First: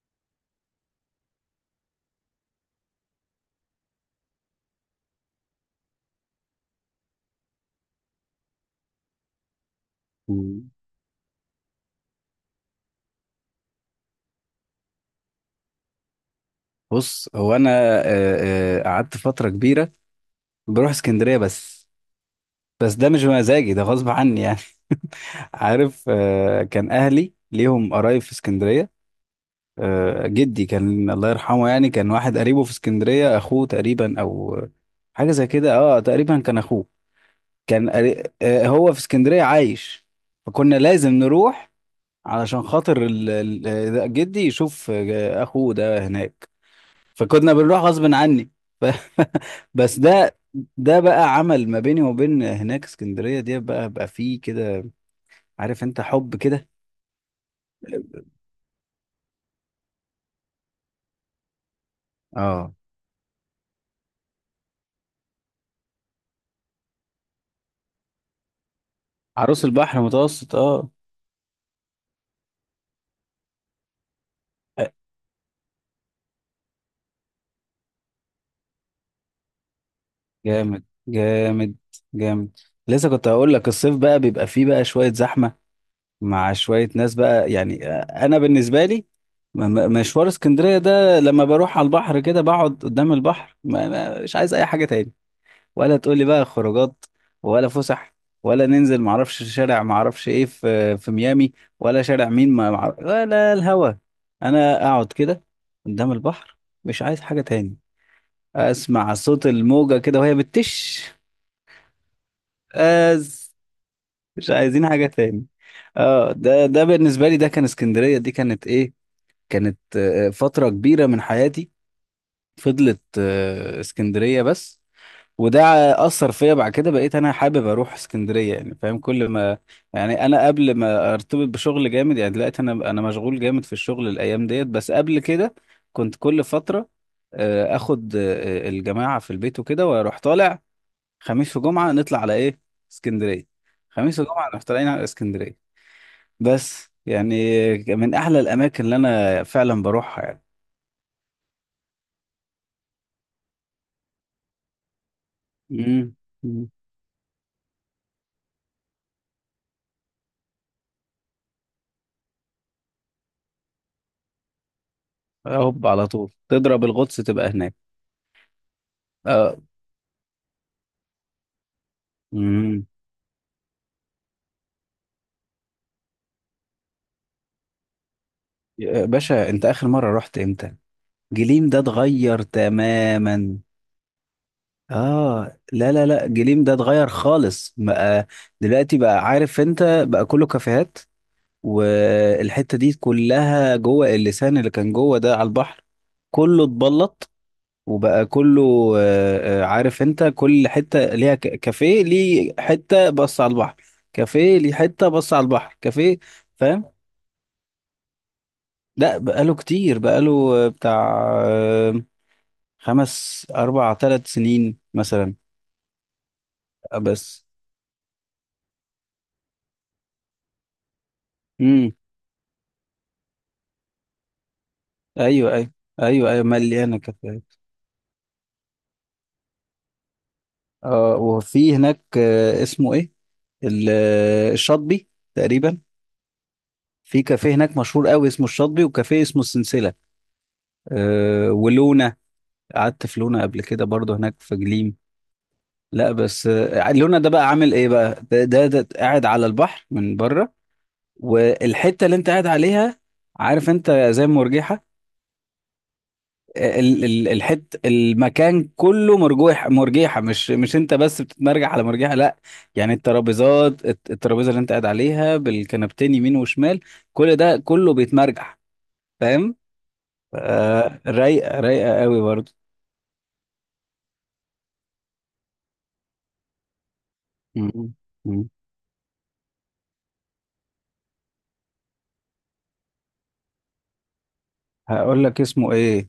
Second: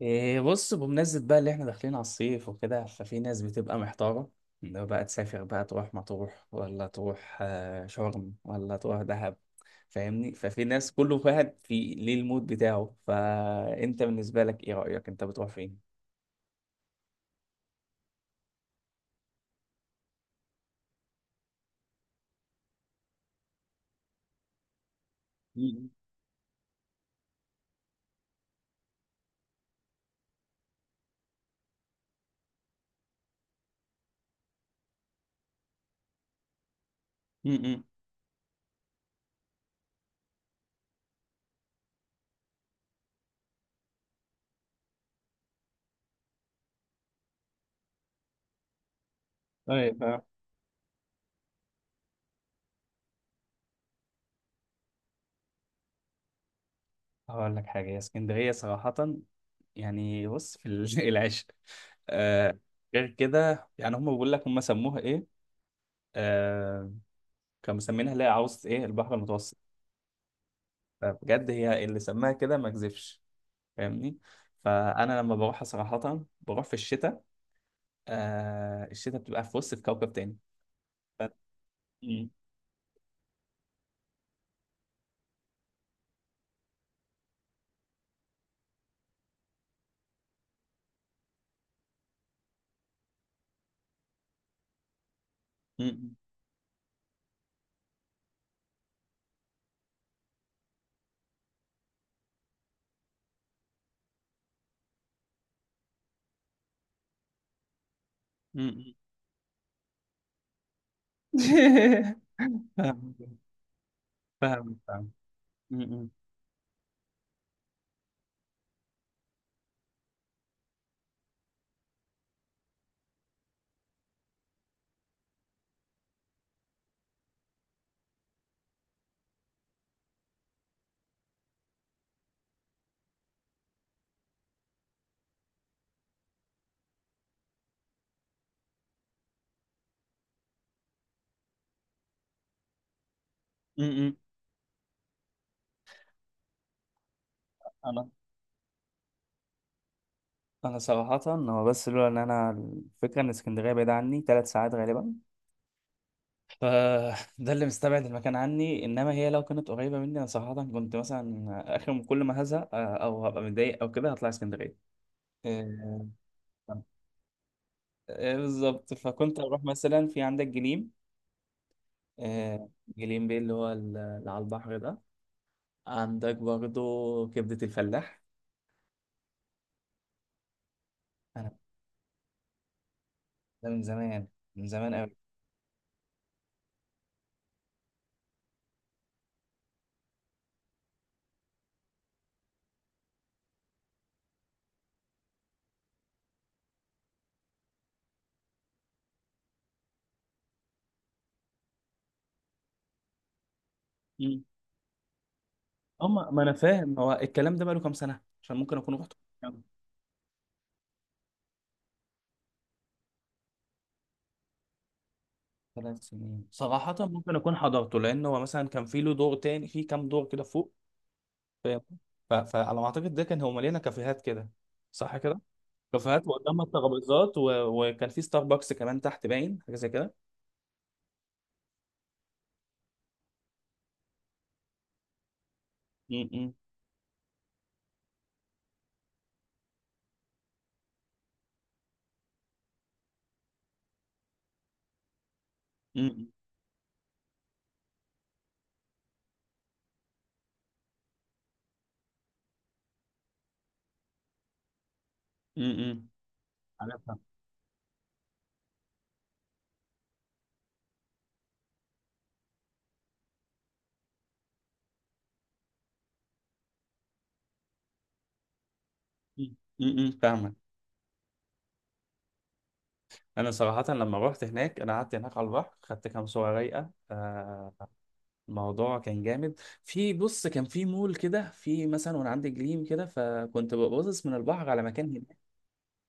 إيه بص، بمناسبة بقى اللي احنا داخلين على الصيف وكده، ففي ناس بتبقى محتارة، لو بقى تسافر بقى تروح مطروح ولا تروح شرم ولا تروح دهب. فاهمني؟ ففي مم. ناس، كل واحد في ليه المود بتاعه، فانت بالنسبة لك ايه رأيك؟ انت بتروح فين؟ بص، هو انا، قعدت فتره كبيره. بروح اسكندريه بس ده مش مزاجي، ده غصب عني يعني. مم. عارف، كان اهلي ليهم قرايب في اسكندريه. جدي كان الله يرحمه، يعني كان واحد قريبه في اسكندريه، اخوه تقريبا او حاجه زي كده. اه تقريبا كان اخوه. م-م. كان هو في اسكندريه عايش. فكنا لازم نروح علشان خاطر جدي يشوف اخوه ده هناك. فكنا بنروح غصب عني. ف... بس طيب. آه. ده بقى عمل ما بيني وبين هناك. اسكندرية دي بقى فيه كده، عارف انت، حب كده. هقول لك حاجة يا اسكندرية صراحة، يعني بص في العشق. آه، اه، غير كده يعني، هم بيقول لك هم سموها ايه؟ آه، كانوا مسمينها اللي هي عاوز ايه، البحر المتوسط. عروس البحر متوسط، اه. فبجد هي اللي سماها كده، ما كذبش. فاهمني؟ فانا لما بروح صراحه بروح في الشتاء. آه الشتاء بتبقى في وسط، في كوكب تاني. جامد ف... جامد م- جامد. لسه كنت هقول لك، الصيف بقى بيبقى فيه بقى شوية زحمة، مع شوية ناس بقى يعني. انا بالنسبة لي مشوار اسكندرية ده، لما بروح على البحر كده بقعد قدام البحر، مش عايز اي حاجة تاني. ولا م- تقول لي بقى خروجات، ولا فسح، ولا ننزل معرفش شارع معرفش ايه في ميامي، ولا شارع مين ما معرف... ولا الهوا. انا اقعد كده قدام البحر، مش عايز حاجة تاني. م- م- اسمع صوت الموجة كده وهي بتش فاهم أز. مش فاهم عايزين حاجة فاهم. تاني. م- اه، ده بالنسبة لي، ده كان اسكندرية دي كانت ايه، كانت فترة كبيرة من حياتي. فضلت اسكندرية بس، وده اثر فيا. بعد كده بقيت انا حابب اروح اسكندريه يعني، فاهم، كل ما يعني انا قبل ما ارتبط بشغل جامد، يعني دلوقتي انا مشغول جامد في الشغل الايام ديت. بس قبل كده كنت كل فتره اخد الجماعه في البيت وكده واروح طالع. خميس وجمعه نطلع على ايه؟ اسكندريه. م- م- خميس وجمعه نروح طالعين على اسكندريه. بس يعني انا من احلى الاماكن اللي انا فعلا بروحها يعني. انا صراحه، هو بس لولا ان انا الفكره ان اسكندريه بعيده عني 3 ساعات غالبا، امم. فده اللي مستبعد المكان عني. انما هي لو كانت قريبه مني، انا صراحه كنت مثلا اخر كل ما هزهق او هبقى متضايق او كده، هطلع اسكندريه. هوب على طول تضرب الغطس تبقى هناك. بالظبط. فكنت اه. اروح مثلا في عندك جليم، آه، جليم بيه، اللي هو اللي على البحر ده. عندك برضو كبدة الفلاح. يا باشا، انت اخر مرة رحت امتى؟ انا جليم ده اتغير تماما. ده من زمان، من زمان قوي. اه لا لا لا، جليم ده اتغير خالص بقى. دلوقتي بقى عارف انت بقى كله كافيهات، والحتة دي كلها جوه اللسان اللي كان جوه ده على البحر، كله اتبلط وبقى كله، عارف انت، كل حتة ليها كافيه، ليه حتة بص على البحر مم. كافيه، ليه حتة بص على البحر كافيه. هم، ما انا فاهم. فاهم، هو الكلام ده بقاله كام سنة؟ عشان ممكن اكون رحت. لا، بقاله كام؟ كتير، بقاله بتاع آه، خمس اربع ثلاث سنين مثلا. 3 سنين صراحة، ممكن بس. اكون حضرته، لان هو مثلا كان في له دور تاني، في كام دور كده فوق. فاهم؟ امم. فعلى ما اعتقد ده كان هو مليانة كافيهات كده، صح كده. ايوه ايوه. كافيهات ايوه ايوه وقدامها مليانه الترابيزات كافيهات. وكان في ستاربكس كمان تحت، باين حاجة زي اه، وفي هناك اسمه ايه، الشاطبي تقريبا. كده. في كافيه هناك مشهور قوي اسمه الشاطبي، وكافيه اسمه السلسله. ولونا. قعدت في لونا قبل كده برضو هناك في جليم. لا امم. بس لونا ده بقى عامل ايه بقى، ده قاعد على البحر من بره. والحته اللي انت قاعد عليها، عارف انت، زي المرجحه. امم. عارفها. الحت المكان كله مرجوح مرجيحه، مش انت بس بتتمرجح على مرجيحه، لا، يعني الترابيزات، الترابيزه اللي انت قاعد عليها بالكنبتين يمين وشمال، كل ده كله بيتمرجح. فاهم. امم، فاهمك. رايقه رايقه قوي برضه. انا صراحه لما رحت هناك، انا قعدت هناك على البحر، خدت كام صوره رايقه. مم. مم. الموضوع كان جامد. في بص كان في مول كده، في مثلا، وانا عندي جليم كده، فكنت ببصص من البحر على مكان. هقول لك اسمه ايه.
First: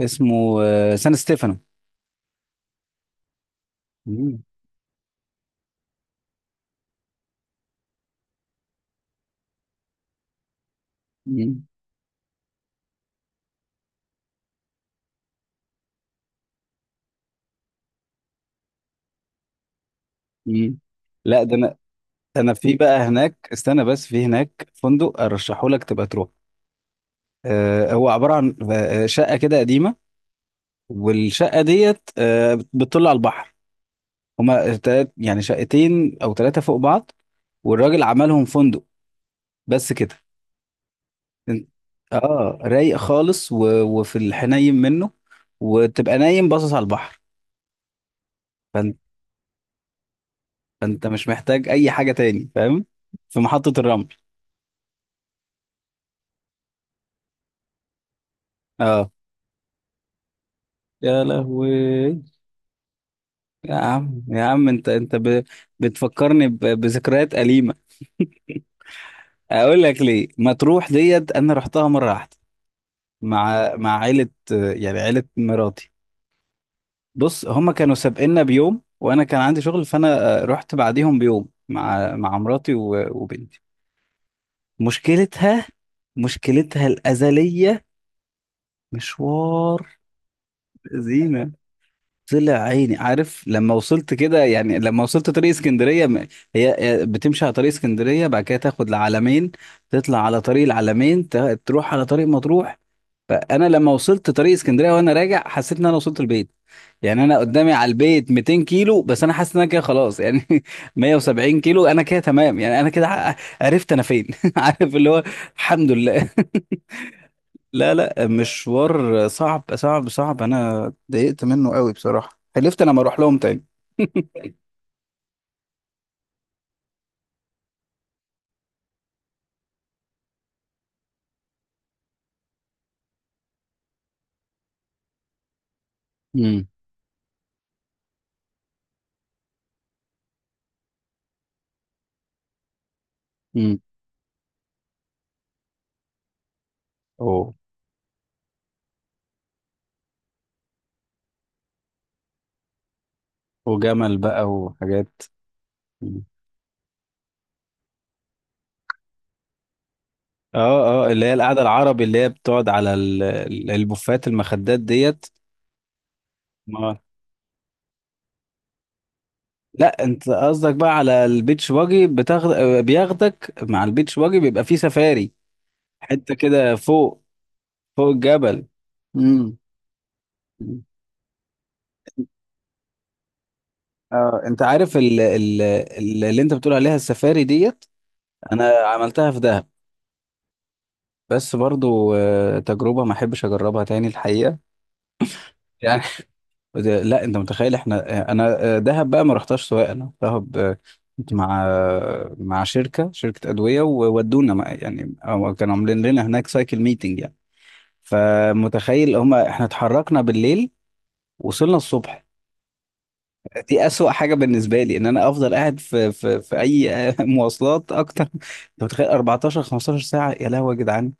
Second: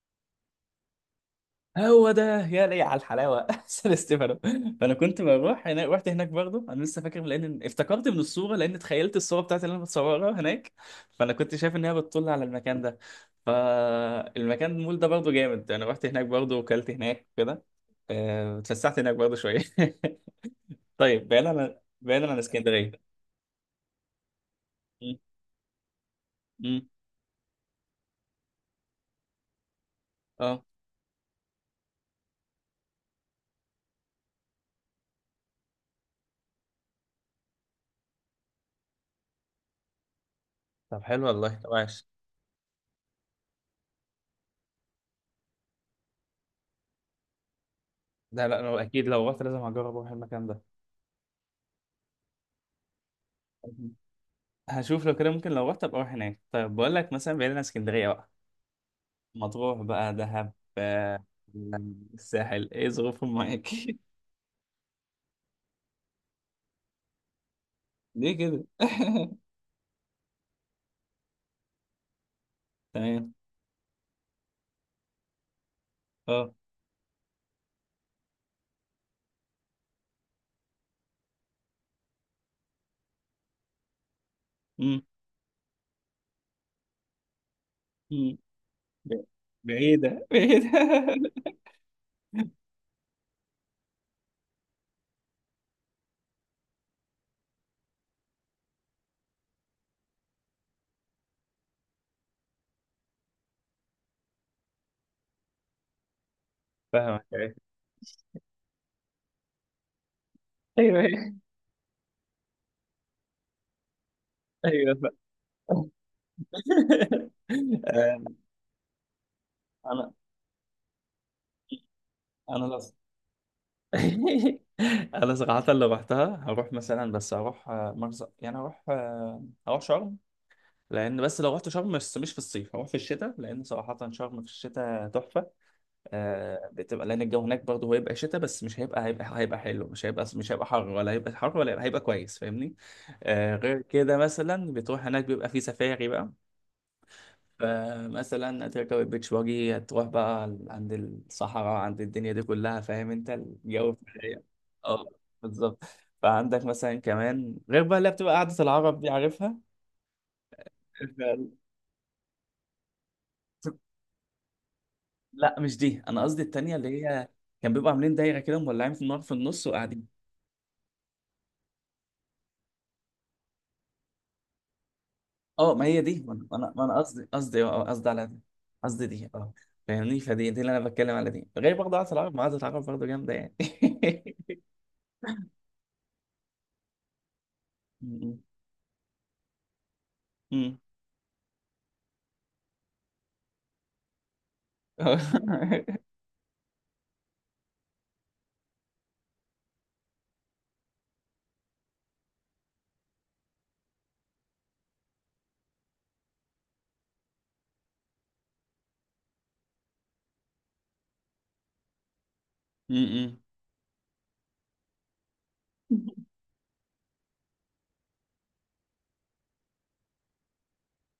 اسمه سان ستيفانو. هو ده، يا لي على الحلاوه! سان ستيفانو. مم. فانا كنت بروح هناك، رحت هناك برضه. انا لسه فاكر، لان افتكرت من الصوره، لان تخيلت الصوره بتاعتي اللي انا بتصورها هناك. فانا كنت مم. شايف ان هي بتطل على المكان ده. فالمكان، المول ده برضه جامد. انا رحت هناك برضه، وكلت هناك كده، اتفسحت هناك برضه شويه. مم. طيب، لا بعيدا ده انا عن بعيدا عن ده انا في بقى اسكندريه. هناك، استنى، بس في هناك م- فندق ارشحه لك تبقى تروح. م. هو عباره عن شقه كده قديمه، اه، والشقة ديت بتطل على البحر. هما تلات يعني شقتين او ثلاثة فوق بعض، والراجل عملهم فندق. بس كده. طب حلو والله، إن- طب عاش. اه رايق خالص، وفي الحنين منه، وتبقى نايم باصص على البحر. لا لا، انا فانت... اكيد لو رحت لازم هجرب اروح المكان فانت مش محتاج اي حاجة تاني، فاهم، في محطة ده. الرمل. هشوف لو كده ممكن، لو رحت ابقى اروح هناك. طيب، بقول لك مثلا، بعيد عن اسكندريه بقى، اه. مطروح بقى، دهب، يا لهوي. الساحل، ايه ظروفهم معاك؟ يا عم يا عم، انت بتفكرني بذكريات أليمة. ليه كده؟ اقول لك ليه. مطروح ديت انا رحتها مرة واحدة تمام. مع عيلة، يعني عيلة مراتي. اه. بص هما كانوا سابقنا بيوم، وانا كان عندي شغل، فانا رحت بعديهم بيوم مع مراتي وبنتي. أمم. مشكلتها مشكلتها الأزلية، أمم. ب- مشوار. بعيده بعيده. زينة. طلع عيني. عارف لما وصلت كده، يعني لما وصلت طريق اسكندريه، هي بتمشي على طريق اسكندريه، بعد كده تاخد العلمين، تطلع على طريق العلمين، تروح على طريق مطروح. فانا لما وصلت طريق اسكندريه وانا راجع، حسيت ان انا وصلت البيت. يعني فاهمك. انا ايوه، قدامي على البيت 200 كيلو بس انا حاسس ان انا كده خلاص يعني. ايوه، 170 كيلو انا كده تمام يعني، انا كده عرفت انا فين. عارف ايوه، اللي هو فاهم. الحمد لله. لا آه، لا، مشوار صعب صعب انا صعب. انا اتضايقت منه قوي بصراحة، انا حلفت انا لص. ما اروح لهم تاني. انا صراحه اللي رحتها هروح مثلا، بس هروح مرسى، يعني هروح هروح شرم. لان بس لو رحت شرم، بس مش في الصيف، هروح في الشتاء، لان صراحه شرم في الشتاء تحفه. امم. آه، بتبقى، لان الجو هناك برضه هيبقى شتاء، بس مش هيبقى حلو، مش هيبقى حر، ولا هيبقى حر، هيبقى كويس، فاهمني؟ آه، امم. غير كده مثلا بتروح هناك، بيبقى في سفاري بقى. اوه. فمثلا هتركب البيتش باجي، هتروح بقى عند الصحراء، عند الدنيا دي كلها، فاهم انت، الجو في وجمل الحقيقة. بقى اه، وحاجات. بالظبط. مم. فعندك مثلا كمان، غير بقى اللي بتبقى قعدة العرب دي، عارفها؟ اه اه، اللي هي القعدة العربي اللي هي بتقعد على البوفات المخدات ديت. لا مش دي، انا قصدي التانية، اللي ما هي كان بيبقوا عاملين دايره كده، مولعين في النار في النص لا، وقاعدين. انت قصدك بقى على البيتش باجي بتاخد، بياخدك مع البيتش باجي بيبقى فيه سفاري، اه، ما هي دي! ما حتة انا ما أنا كده ما أنا فوق قصدي، قصدي، فوق قصدي على دي. الجبل. قصدي دي، اه. امم. فاهمني؟ فدي اللي انا بتكلم على دي. غير برضه عاده العرب، ما عاده العرب برضه جامده يعني. اه، انت عارف اللي انت بتقول عليها السفاري ديت، م- انا عملتها في دهب. م- م. بس برضو تجربه ما احبش اجربها تاني الحقيقه يعني. لا انت متخيل، انا دهب بقى ما رحتهاش سواء. انا دهب كنت مع مع شركه ادويه وودونا يعني، أو كانوا عاملين لنا هناك سايكل ميتنج يعني. فمتخيل هما احنا اتحركنا بالليل، وصلنا الصبح. م- م. دي أسوأ حاجة بالنسبة لي إن أنا أفضل قاعد في أي مواصلات أكتر. أنت متخيل 14 15 ساعة؟ يا لهوي يا جدعان.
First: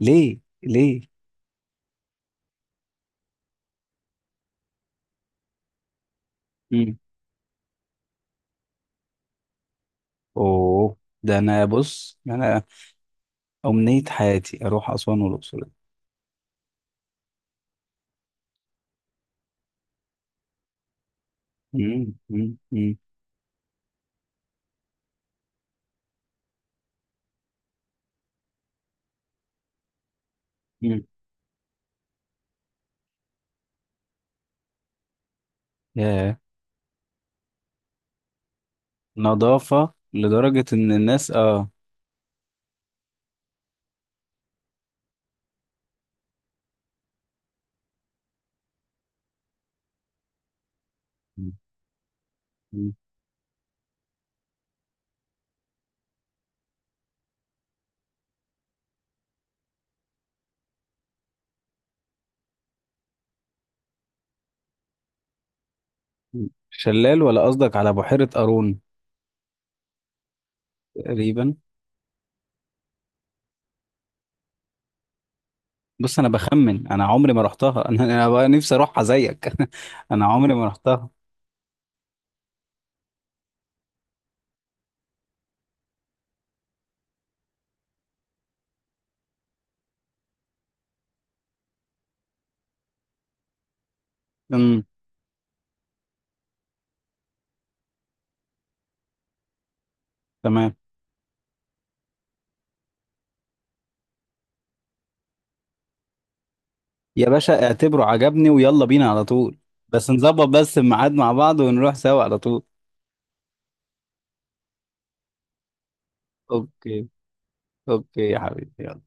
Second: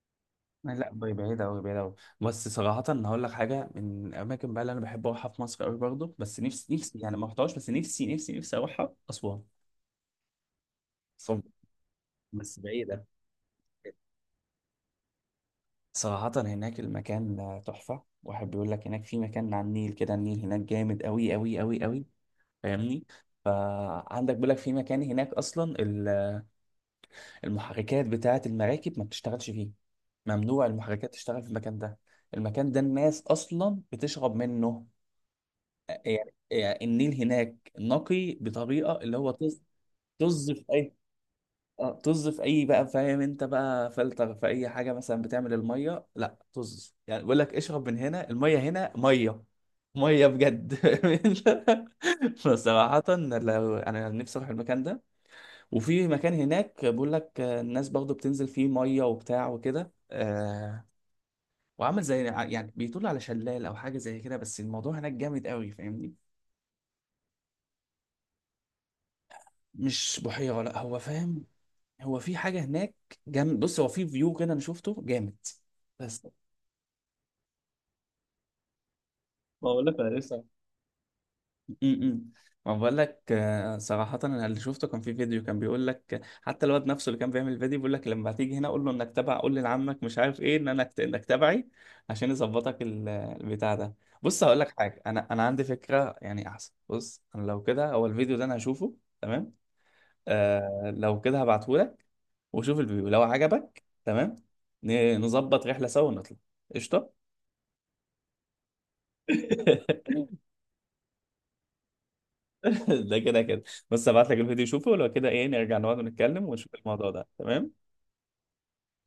ليه لا، ليه؟ بعيدة أوي، بعيدة أوي. بس صراحة، هقول لك حاجة، من الأماكن بقى اللي أنا بحب أروحها في مصر أوي برضه، بس نفسي نفسي، يعني ما رحتهاش، بس نفسي نفسي نفسي أروحها، أسوان. اوه. ده أسوان. انا بص بس انا بعيدة. امنية حياتي اروح اسوان والاقصر. صراحة هناك المكان تحفة. واحد بيقول لك هناك في مكان على النيل كده، النيل هناك جامد أوي أوي أوي أوي. مم، مم، مم. فاهمني؟ فعندك، بيقول لك في مكان هناك أصلا المحركات بتاعة المراكب ما بتشتغلش فيه، ممنوع مم. المحركات تشتغل في المكان ده. المكان ده الناس أصلا بتشرب منه. يعني ياه. يعني النيل هناك نقي بطريقة، اللي هو طز. نظافة طز في لدرجة ان أي، الناس اه. اه، طز في اي بقى، فاهم انت بقى، فلتر في اي حاجه مثلا بتعمل الميه، لا طز. يعني بيقول لك اشرب من هنا، الميه هنا ميه، ميه بجد. مم، مم. فصراحه لو، انا نفسي اروح المكان ده. وفي مكان هناك بيقول لك الناس برضه بتنزل فيه ميه وبتاع وكده، آه، وعامل زي يعني بيطل على شلال او حاجه زي كده، بس الموضوع هناك جامد قوي، فاهمني؟ مم. شلال ولا قصدك على بحيرة قارون؟ مش بحيره، لا، هو فاهم، تقريبا. هو في حاجه هناك جامد. بص هو في فيو كده انا شفته جامد، بص بس. انا بخمن انا عمري ما رحتها. انا بقى نفسي اروحها زيك. بقول لك انا انا لسه. عمري ما رحتها. امم. ما بقول لك، صراحة انا اللي شفته كان في فيديو، كان بيقول لك حتى الواد نفسه اللي كان بيعمل الفيديو بيقول لك لما تيجي هنا قول له انك تبع، قول لي لعمك مش عارف ايه، ان انا انك تبعي، عشان يظبطك البتاع ده. بص، هقول لك امم. حاجة، انا عندي فكرة، يعني احسن. بص انا لو كده، هو الفيديو ده انا هشوفه، تمام. تمام. آه، لو كده هبعته لك، وشوف الفيديو، لو عجبك تمام، نظبط رحلة سوا ونطلع. قشطة. يا باشا اعتبره عجبني ويلا بينا على طول. بس نظبط بس الميعاد مع بعض ونروح سوا على طول. ده كده كده. بس ابعت لك الفيديو، شوفه، ولو كده ايه، نرجع نقعد ونتكلم ونشوف اوكي. الموضوع ده، تمام. اوكي يا حبيبي يلا.